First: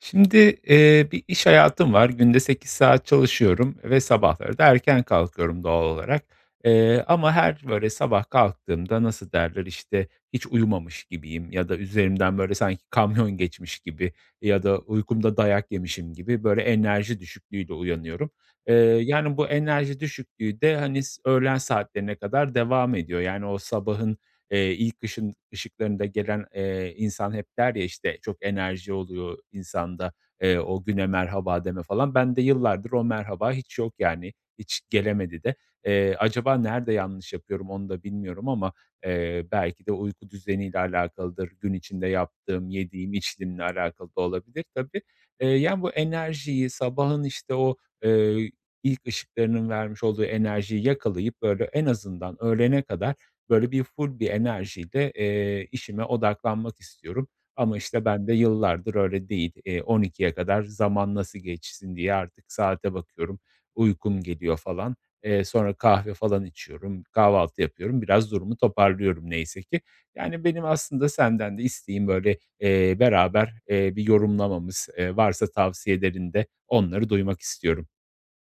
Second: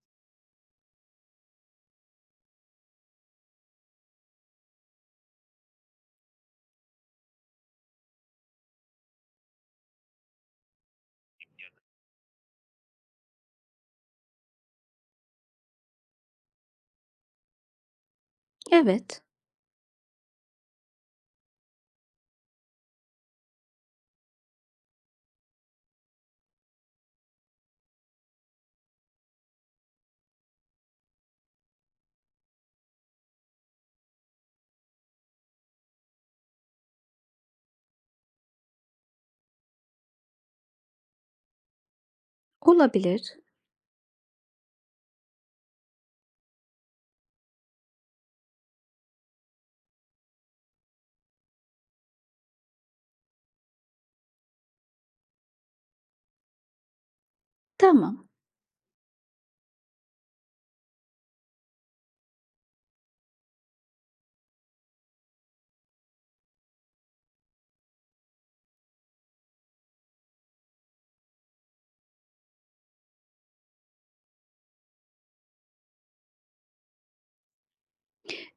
Şimdi, bir iş hayatım var. Günde 8 saat çalışıyorum ve sabahları da erken kalkıyorum doğal olarak. Ama her böyle sabah kalktığımda nasıl derler, işte, hiç uyumamış gibiyim ya da üzerimden böyle sanki kamyon geçmiş gibi ya da uykumda dayak yemişim gibi böyle enerji düşüklüğüyle uyanıyorum. Eee, Evet, yani bu enerji düşüklüğü de, hani, öğlen saatlerine kadar devam ediyor. Yani o sabahın ilk ışın ışıklarında gelen, insan hep der ya, işte, çok enerji oluyor insanda, o güne merhaba deme falan. Ben de yıllardır o merhaba hiç yok yani, hiç gelemedi de. Acaba nerede yanlış yapıyorum onu da bilmiyorum ama, belki de uyku düzeniyle alakalıdır, gün içinde yaptığım, yediğim, olabilir. içtiğimle alakalı da olabilir tabii. Yani, bu enerjiyi, sabahın, işte, o, eee, ilk ışıklarının vermiş olduğu enerjiyi yakalayıp, böyle, en azından öğlene kadar böyle full bir enerjiyle, işime odaklanmak istiyorum ama, işte, ben Tamam. de yıllardır öyle değil. 12'ye kadar zaman nasıl geçsin diye artık saate bakıyorum, uykum geliyor falan. Sonra kahve falan içiyorum, kahvaltı yapıyorum, biraz durumu toparlıyorum neyse ki. Yani, benim aslında senden de isteğim böyle, beraber, bir yorumlamamız, varsa tavsiyelerinde onları duymak istiyorum.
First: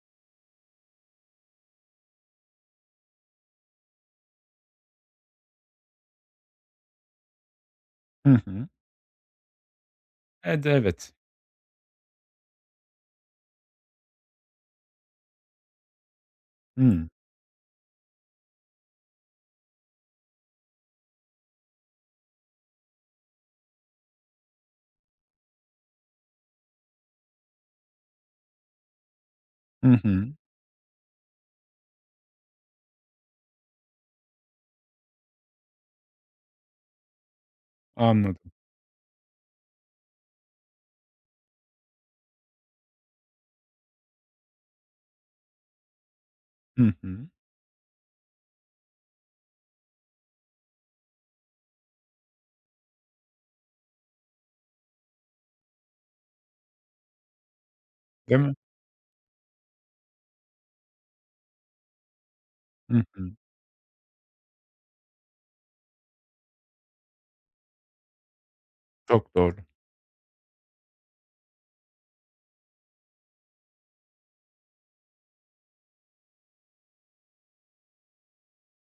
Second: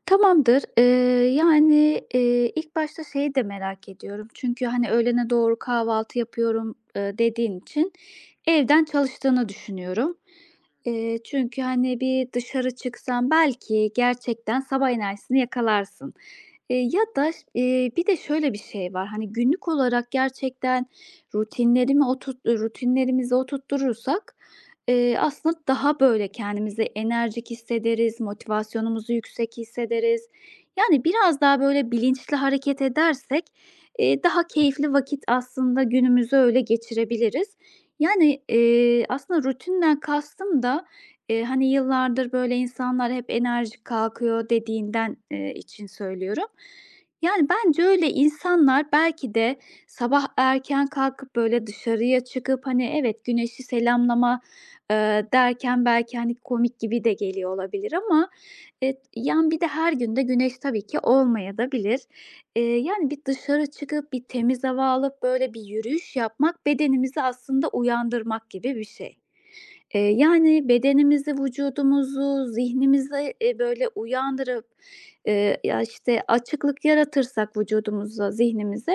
Tamamdır. Yani, ilk başta şeyi de merak ediyorum çünkü, hani, öğlene doğru kahvaltı yapıyorum, dediğin için Hı hı. evden çalıştığını düşünüyorum. Evet, evet. Çünkü, hani, bir dışarı çıksan belki gerçekten sabah enerjisini yakalarsın. Ya Hımm. da ş bir de şöyle bir şey var, hani, günlük olarak gerçekten rutinlerimizi oturtturursak, aslında daha böyle kendimizi enerjik hissederiz, motivasyonumuzu yüksek Hı hissederiz. hı. Yani, biraz daha böyle bilinçli hareket edersek, daha keyifli vakit aslında günümüzü öyle geçirebiliriz. Yani, Anladım. Aslında rutinden kastım da, hani, yıllardır böyle insanlar hep enerjik kalkıyor dediğinden, için söylüyorum. Hı hı. Yani, bence öyle insanlar belki de sabah erken kalkıp böyle dışarıya çıkıp, hani, evet, güneşi selamlama, derken belki, hani, komik gibi de geliyor olabilir ama, Değil mi? Yani, bir de her gün de güneş tabii ki olmayabilir. Hı Yani, bir hı. dışarı çıkıp, bir temiz hava alıp, böyle, bir yürüyüş yapmak bedenimizi aslında uyandırmak gibi bir şey. Çok doğru. Yani, bedenimizi, vücudumuzu, zihnimizi, böyle, uyandırıp, ya, işte, açıklık yaratırsak vücudumuza, zihnimize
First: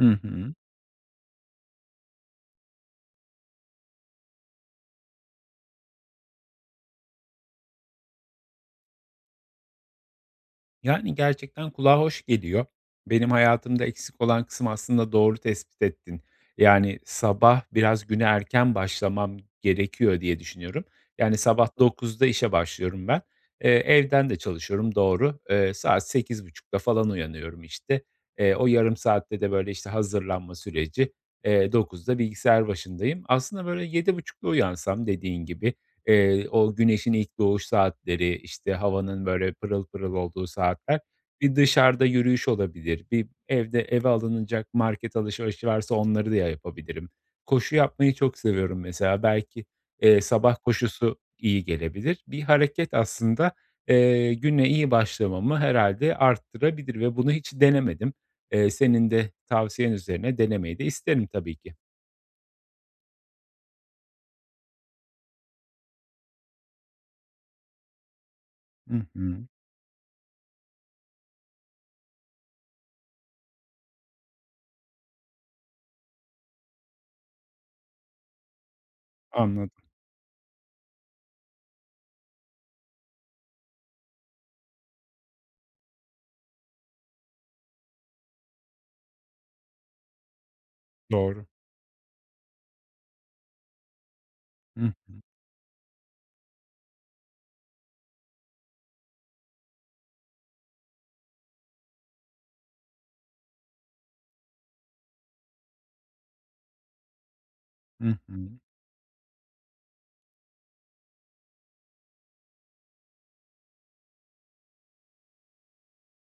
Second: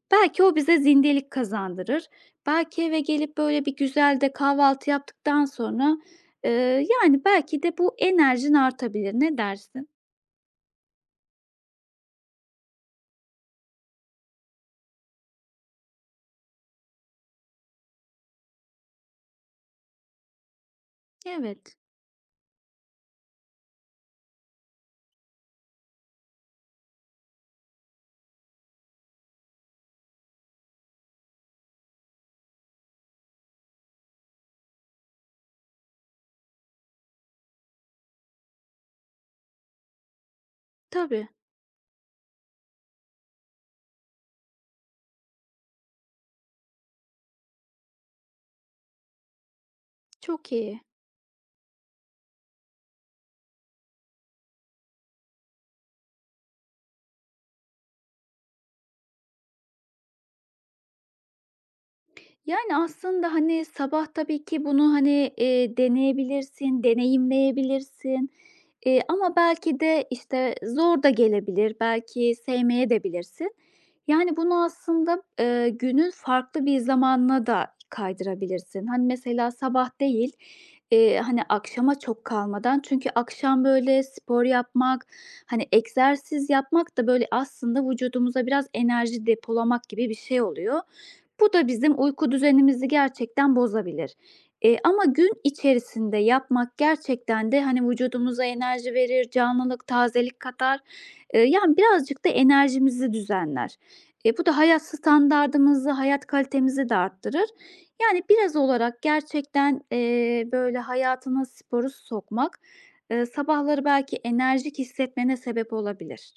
Hı belki hı. o bize zindelik kazandırır. Belki eve gelip, böyle, bir güzel de kahvaltı yaptıktan sonra, eee, yani, belki de bu enerjin artabilir. Ne dersin? Yani, gerçekten kulağa hoş geliyor. Benim hayatımda eksik olan kısım aslında doğru tespit ettin. Yani, sabah biraz güne erken başlamam gerekiyor diye düşünüyorum. Yani, Evet, sabah 9'da işe başlıyorum ben. Evden de çalışıyorum, doğru. Saat 8.30'da falan uyanıyorum, işte. O yarım saatte de, böyle, işte, hazırlanma süreci. 9'da bilgisayar başındayım. Aslında, böyle, 7.30'da uyansam dediğin gibi, o güneşin ilk doğuş saatleri, işte, havanın böyle pırıl pırıl olduğu saatler. tabii. Bir dışarıda yürüyüş olabilir, bir evde eve alınacak market alışverişi varsa onları da yapabilirim. Koşu yapmayı çok seviyorum mesela. Belki, Çok sabah iyi. koşusu iyi gelebilir. Bir hareket aslında, güne iyi başlamamı herhalde arttırabilir ve bunu hiç denemedim. Senin de tavsiyen üzerine denemeyi de isterim tabii ki. Yani, aslında, hani, sabah tabii ki bunu, hani, deneyebilirsin, deneyimleyebilirsin, Hı ama hı, belki de, işte, zor da gelebilir, belki sevmeye de bilirsin. Yani, bunu aslında, günün farklı bir zamanına da kaydırabilirsin. Hani, mesela anladım. sabah değil, hani, akşama çok kalmadan çünkü akşam, böyle, spor yapmak, hani, egzersiz yapmak da, böyle, aslında vücudumuza biraz enerji depolamak gibi bir şey oluyor. Doğru. Bu da bizim uyku düzenimizi gerçekten bozabilir. Hı Ama hı. gün içerisinde yapmak gerçekten de, hani, vücudumuza enerji verir, canlılık, tazelik katar. Yani, birazcık da enerjimizi düzenler. E, bu da hayat standardımızı, hayat kalitemizi de arttırır. Hı Yani, hı. biraz olarak gerçekten, böyle, hayatına sporu sokmak, sabahları belki enerjik hissetmene sebep olabilir.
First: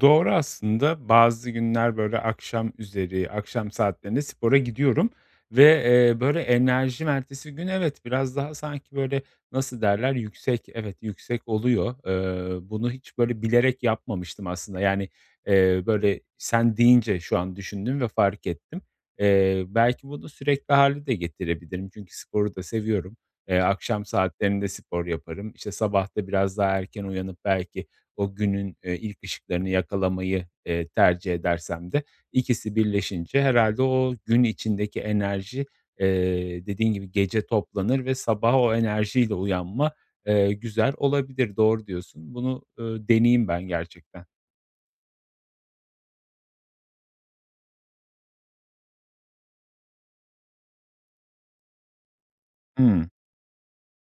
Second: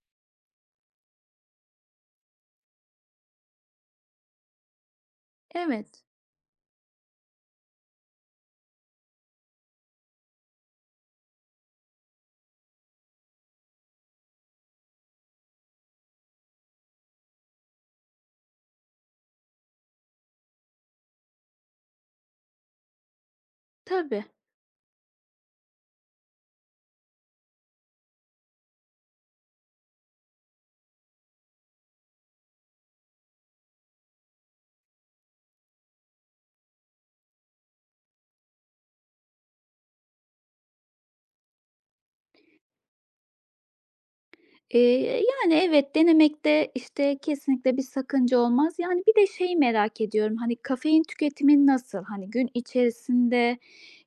Doğru aslında. Bazı günler, böyle, akşam üzeri, akşam saatlerinde spora gidiyorum ve, Evet, böyle, enerjim ertesi gün evet, biraz daha sanki, böyle, nasıl derler, yüksek, evet, yüksek oluyor. Bunu hiç, böyle, bilerek yapmamıştım aslında. Yani, böyle, sen deyince şu an düşündüm ve fark ettim. Belki bunu sürekli hâle de getirebilirim çünkü sporu da seviyorum. Akşam tabii. saatlerinde spor yaparım. İşte, sabah da biraz daha erken uyanıp belki o günün, ilk ışıklarını yakalamayı, tercih edersem de ikisi birleşince herhalde o gün içindeki enerji, dediğin gibi gece toplanır ve sabah o enerjiyle uyanma, güzel olabilir. Doğru diyorsun. Bunu, deneyeyim ben gerçekten. Yani, evet, denemekte, işte, kesinlikle bir sakınca olmaz. Yani, bir de şeyi merak ediyorum, hani, kafein tüketimin nasıl? Hani, gün Hımm. içerisinde,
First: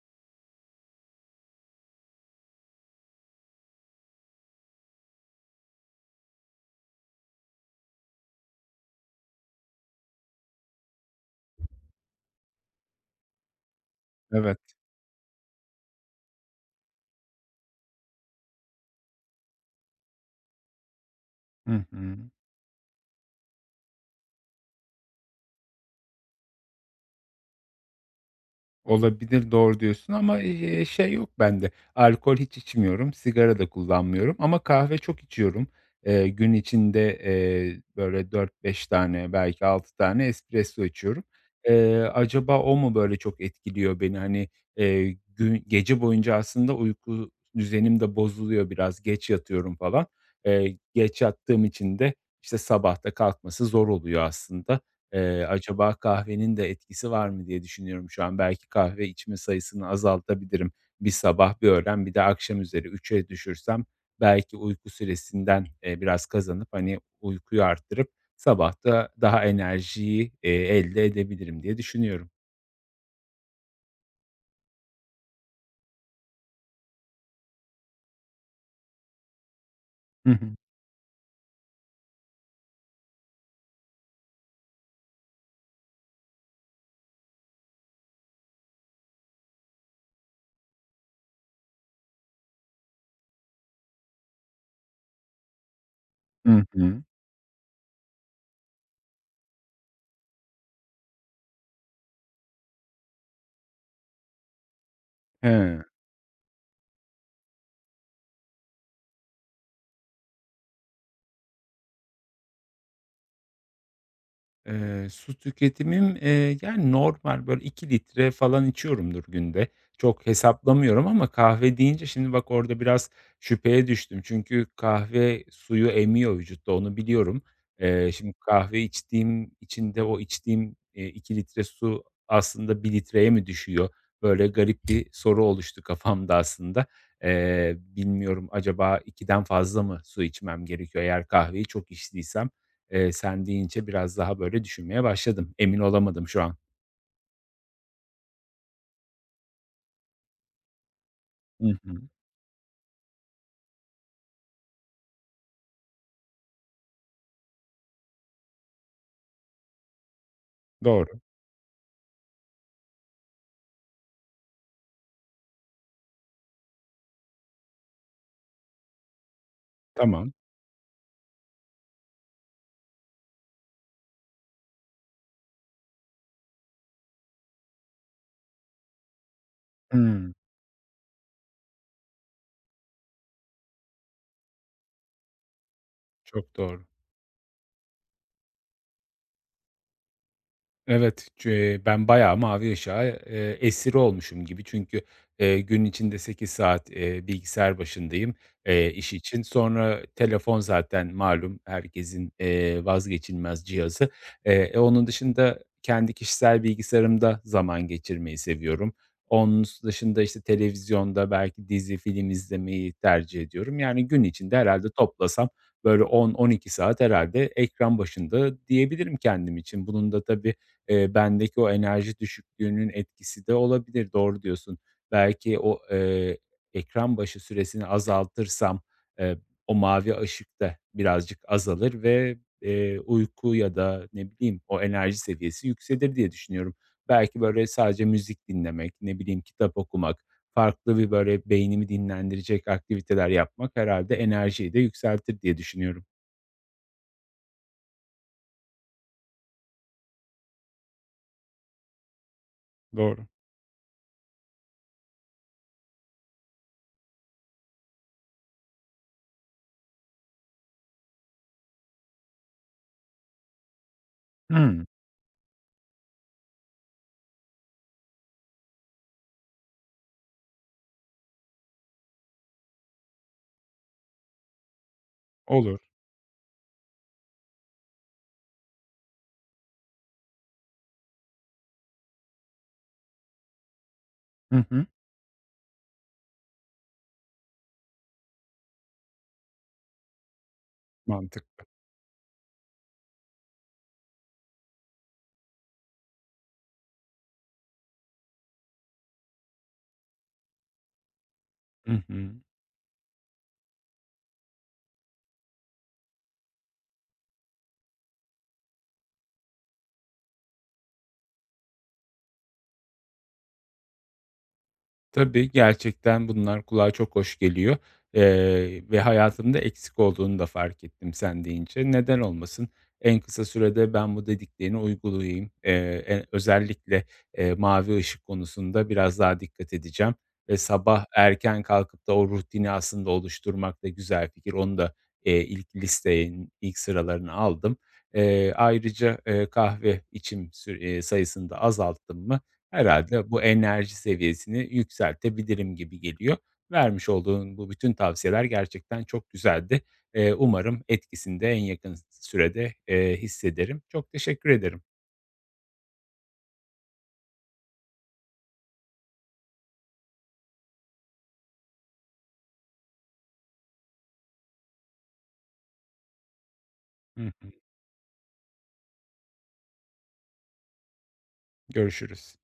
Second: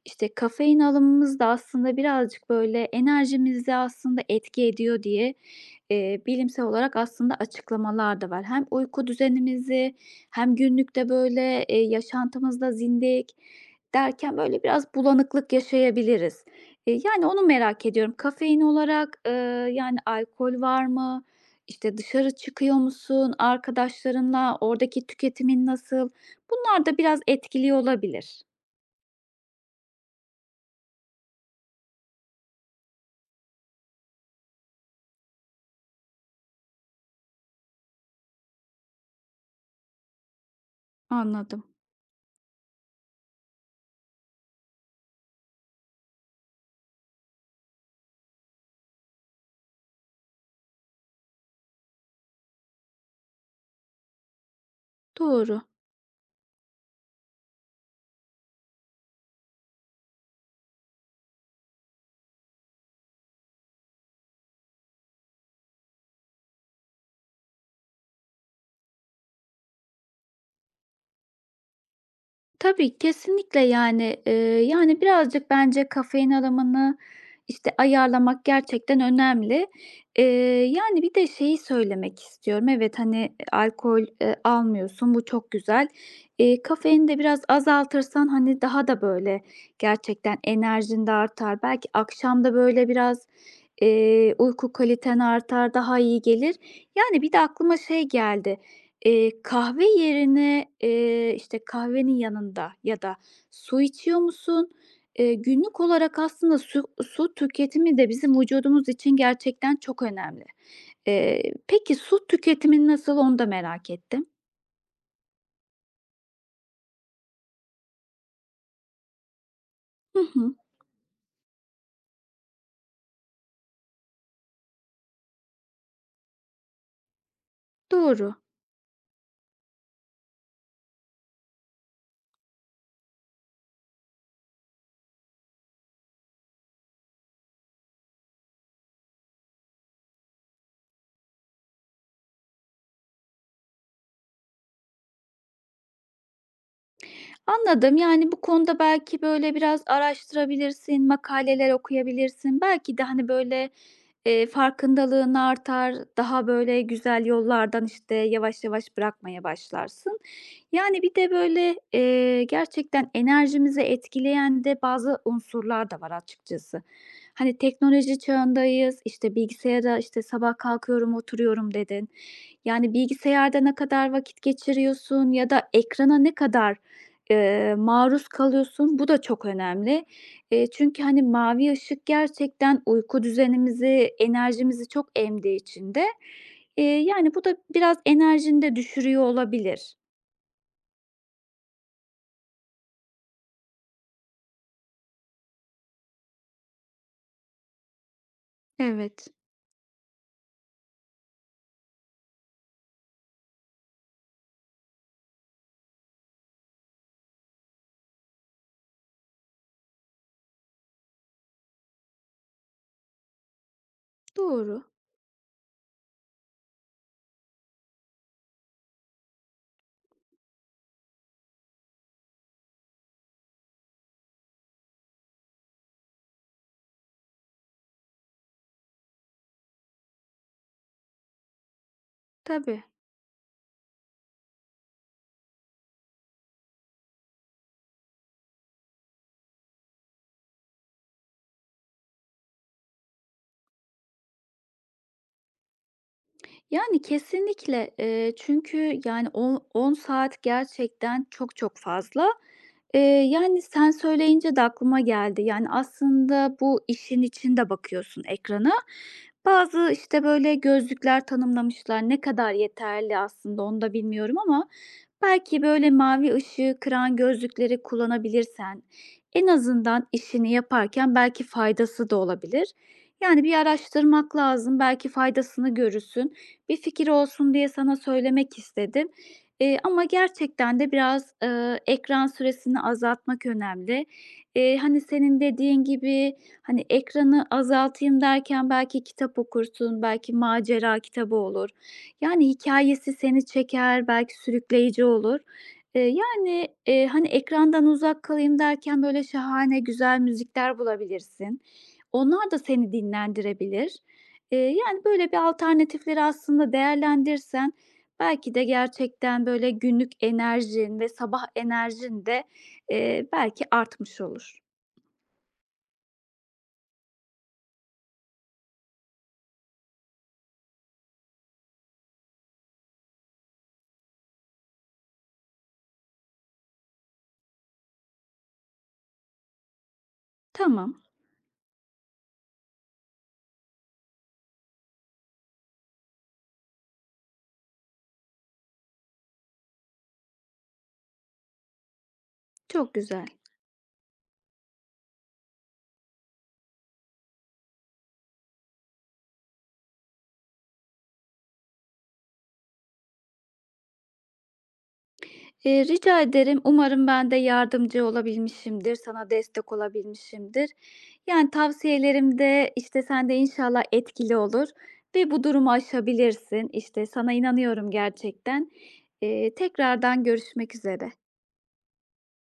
işte, kafein alımımız da aslında birazcık, böyle, enerjimizi aslında etki ediyor diye, bilimsel olarak aslında açıklamalar da var. Hem uyku düzenimizi hem günlükte, böyle, yaşantımızda zindelik derken, Evet. böyle, biraz bulanıklık yaşayabiliriz. Yani, onu merak ediyorum. Kafein olarak, yani, alkol var mı? Hı İşte, hı. dışarı çıkıyor musun arkadaşlarınla? Oradaki tüketimin nasıl? Bunlar da biraz etkili olabilir. Olabilir, doğru diyorsun ama, şey yok bende, alkol hiç içmiyorum, sigara da kullanmıyorum ama kahve çok içiyorum. Gün içinde, böyle dört beş tane belki 6 tane espresso içiyorum. Anladım. Acaba o mu böyle çok etkiliyor beni? Hani, gün gece boyunca aslında uyku düzenim de bozuluyor biraz, geç yatıyorum falan. Geç yattığım için de, işte, sabahta kalkması zor oluyor aslında. Eee, Doğru. acaba kahvenin de etkisi var mı diye düşünüyorum şu an. Belki kahve içme sayısını azaltabilirim. Bir sabah, bir öğlen, bir de akşam üzeri 3'e düşürsem belki uyku süresinden, biraz kazanıp, hani, uykuyu arttırıp sabah da daha enerjiyi, elde edebilirim diye düşünüyorum. Tabii, kesinlikle, yani, birazcık bence kafein alımını, işte, ayarlamak gerçekten önemli. Eee, Hı hı. Yani, bir de şeyi söylemek istiyorum. Evet, hani, alkol, almıyorsun, bu çok güzel. Kafeini de biraz azaltırsan, hani, daha da, böyle, gerçekten enerjin de artar. Belki akşamda böyle, biraz, uyku kaliten artar, daha iyi gelir. Hı hı. Yani, bir de aklıma şey geldi. Kahve yerine, işte, kahvenin yanında ya da su içiyor musun? Günlük He. olarak aslında su tüketimi de bizim vücudumuz için gerçekten çok önemli. Peki su tüketimin nasıl onu da merak ettim. Su tüketimim, yani, normal, böyle, 2 litre falan içiyorumdur günde. Hı Çok hı, hesaplamıyorum ama kahve deyince şimdi bak orada biraz şüpheye düştüm. Çünkü kahve suyu emiyor vücutta, onu biliyorum. Şimdi doğru. kahve içtiğim içinde o içtiğim, 2 litre su aslında bir litreye mi düşüyor? Böyle garip bir soru oluştu kafamda aslında. Bilmiyorum acaba 2'den fazla mı su içmem gerekiyor eğer kahveyi çok içtiysem? Sen deyince biraz daha böyle düşünmeye başladım. Emin olamadım şu an. Anladım. Yani, bu konuda belki, böyle, biraz araştırabilirsin, Hı makaleler hı. okuyabilirsin. Belki de, hani, böyle, farkındalığın artar, daha, böyle, güzel yollardan, işte, yavaş yavaş bırakmaya başlarsın. Yani, bir Doğru. de, böyle, gerçekten enerjimizi etkileyen de bazı unsurlar da var açıkçası. Hani, teknoloji çağındayız, işte, bilgisayara, işte, Tamam. "Sabah kalkıyorum, oturuyorum." dedin. Yani, bilgisayarda ne kadar vakit geçiriyorsun ya da ekrana ne kadar maruz kalıyorsun. Bu da çok önemli. Hımm. Çünkü, hani, mavi ışık gerçekten uyku düzenimizi, enerjimizi çok emdiği için de, Çok doğru. yani, bu da biraz enerjini de düşürüyor olabilir. Evet, ben bayağı mavi ışığa, esiri olmuşum gibi. Çünkü, gün içinde 8 saat, bilgisayar başındayım, iş Evet, için. Sonra telefon zaten malum herkesin, vazgeçilmez cihazı. Onun dışında kendi kişisel bilgisayarımda zaman geçirmeyi seviyorum. Onun dışında, işte, televizyonda belki dizi, film izlemeyi tercih ediyorum. Yani gün içinde doğru. herhalde toplasam böyle 10-12 saat herhalde ekran başında diyebilirim kendim için. Bunun da tabii, bendeki o enerji düşüklüğünün etkisi de olabilir. Doğru diyorsun. Belki o, ekran başı süresini azaltırsam, eee, o mavi ışık da birazcık azalır ve, Tabii. Uyku ya da ne bileyim o enerji seviyesi yükselir diye düşünüyorum. Belki böyle sadece müzik dinlemek, ne bileyim kitap okumak, farklı bir böyle beynimi dinlendirecek aktiviteler yapmak herhalde enerjiyi de yükseltir diye düşünüyorum. Yani, kesinlikle, çünkü, yani, 10 saat gerçekten çok fazla. Eee, Doğru. Yani, sen söyleyince de aklıma geldi. Yani, aslında bu işin içinde bakıyorsun ekrana. Bazı, işte, böyle gözlükler tanımlamışlar. Ne kadar yeterli aslında onu da bilmiyorum ama Hımm, belki böyle mavi ışığı kıran gözlükleri kullanabilirsen en azından işini yaparken belki faydası da olabilir. Yani, bir araştırmak lazım, belki faydasını olur. görürsün. Bir fikir olsun diye sana söylemek istedim. Ama gerçekten de biraz, ekran süresini azaltmak önemli. Hı hı. Hani, senin dediğin gibi, hani, ekranı azaltayım derken belki kitap okursun, belki macera kitabı Mantıklı. olur. Yani hikayesi seni çeker, belki sürükleyici olur. Hani, ekrandan uzak kalayım derken böyle şahane güzel müzikler bulabilirsin. Hı hı. Onlar da seni dinlendirebilir. Eee, Yani, böyle bir alternatifleri aslında değerlendirsen belki de gerçekten, böyle, günlük enerjin ve sabah enerjin de, belki artmış olur. Tabii, gerçekten bunlar kulağa çok hoş geliyor, ve hayatımda eksik olduğunu da fark ettim sen deyince. Neden olmasın? En kısa sürede ben bu dediklerini uygulayayım. E özellikle, mavi ışık konusunda biraz daha dikkat edeceğim ve Tamam, sabah erken kalkıp da o rutini aslında oluşturmak da güzel fikir. Onu da, ilk listenin ilk sıralarına aldım. Ayrıca, kahve içim sür sayısını da azalttım mı, çok güzel. herhâlde bu enerji seviyesini yükseltebilirim gibi geliyor. Vermiş olduğun bu bütün tavsiyeler gerçekten çok güzeldi. Umarım etkisini de en yakın sürede, hissederim. Çok teşekkür ederim. Rica ederim. Umarım ben de yardımcı olabilmişimdir, sana destek olabilmişimdir. Yani tavsiyelerim de, işte, sende inşallah etkili olur ve bu durumu aşabilirsin. İşte, Hı sana hı. inanıyorum gerçekten. Tekrardan görüşmek üzere. Görüşürüz.